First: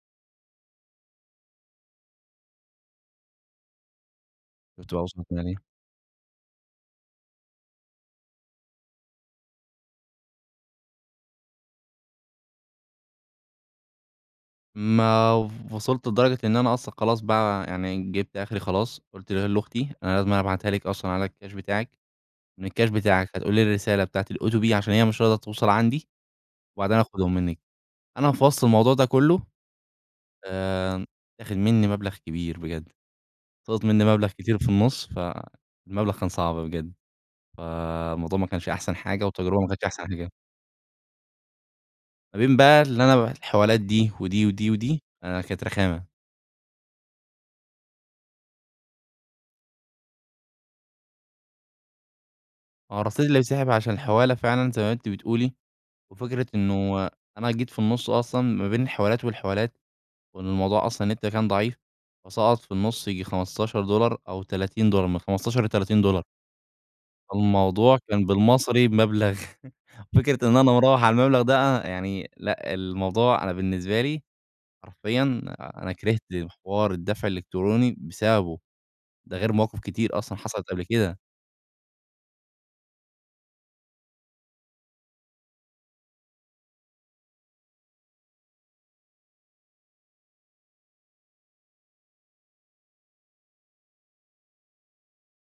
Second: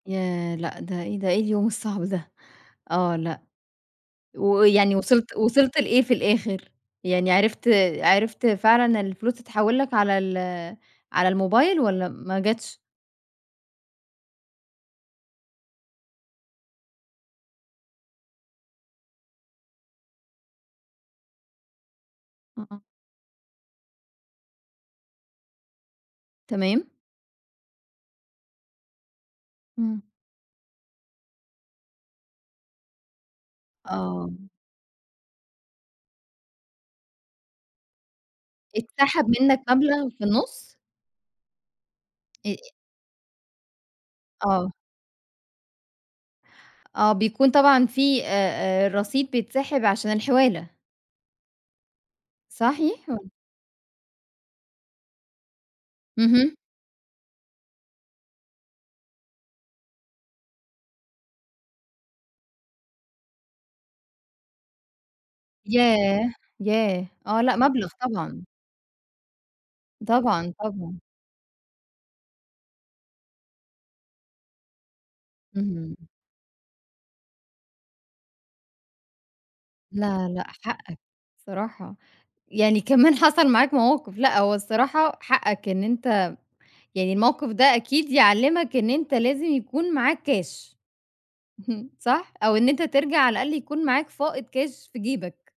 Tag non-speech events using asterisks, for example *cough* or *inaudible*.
ياه! لأ، ده إيه ده؟ إيه اليوم الصعب ده؟! آه. لأ، شُفتِ ويعني بقى واصل وصلت كده ليه؟ وصلت لإيه في الآخر؟ يعني عرفت عرفت فعلًا الفلوس تتحول لَك على ال على الموبايل والّا ما جاتش؟ ما و وصلت لدرجة إن أنا أصلًا خلاص بقى يعني جبت آخري خلاص، قُلت ل لأختي: "أنا لازمًا أبعتها لِك أصلًا على الكاش بتاعِك من آه. الكاش بتاعِك فتقولي لي الرسالة بتاعة الOTP عشان هي مش راضية توصل عندي، تمام. وبعدها هآخدهم منِك." أنا في وسط الموضوع ده كلّه امم. آآ، اتاخد منّي مبلغ كبير بجد، سقط منّي مبلغ آه. كتير في النص، فالمبلغ كان صعب بجد. فالموضوع ما كانش أحسن حاجة اتسحب منك والتجربة ما كانتش أحسن مبلغ في حاجة. النص؟ ما إ بين بقى اللي أنا ابعت الحوالات دي ودي، ودي، آه. ودي آآ، كانت رخامة. آه، بيكون طبعًا فيه آآ، آآ، رصيد بيتسحب عشان الحوالة؟ ما هو صحيح الرصيد وال اللي بيتسحب عشان الحوالة فعلًا زي ما أنتِ بتقولي، وفكرة اهم. إنه أنا جيت في النص أصلًا ما بين الحوالات والحوالات، وإن الموضوع أصلًا النت كان ضعيف، وأسقّط في النص ييجي 15$ أو 30$ من 15 ل30$. ياه! ياه! آه، لأ، مبلغ الموضوع كان طبعًا. بالمصري بمبلغ *chuckles* فكرة طبعًا، إن أنا طبعًا. مروح على المبلغ ده يعني، لأ، الموضوع أنا بالنسبة لي، حرفيًا أنا اهم. كرهت حوار الدفع الإلكتروني بسببه. ده غير مواقف كتير لا أصلًا لأ، حصلِت قبل حقك كده. الصراحة. يعني كمان حصل معاك مواقف لأ، هو الصراحة حقك إن أنت يعني الموقف ده أكيد يعلمك إن أنت لازم يكون معاك كاش، *chuckles* صح؟ أو إن أنت ترجع على الأقل يكون معاك فائض كاش في جيبك.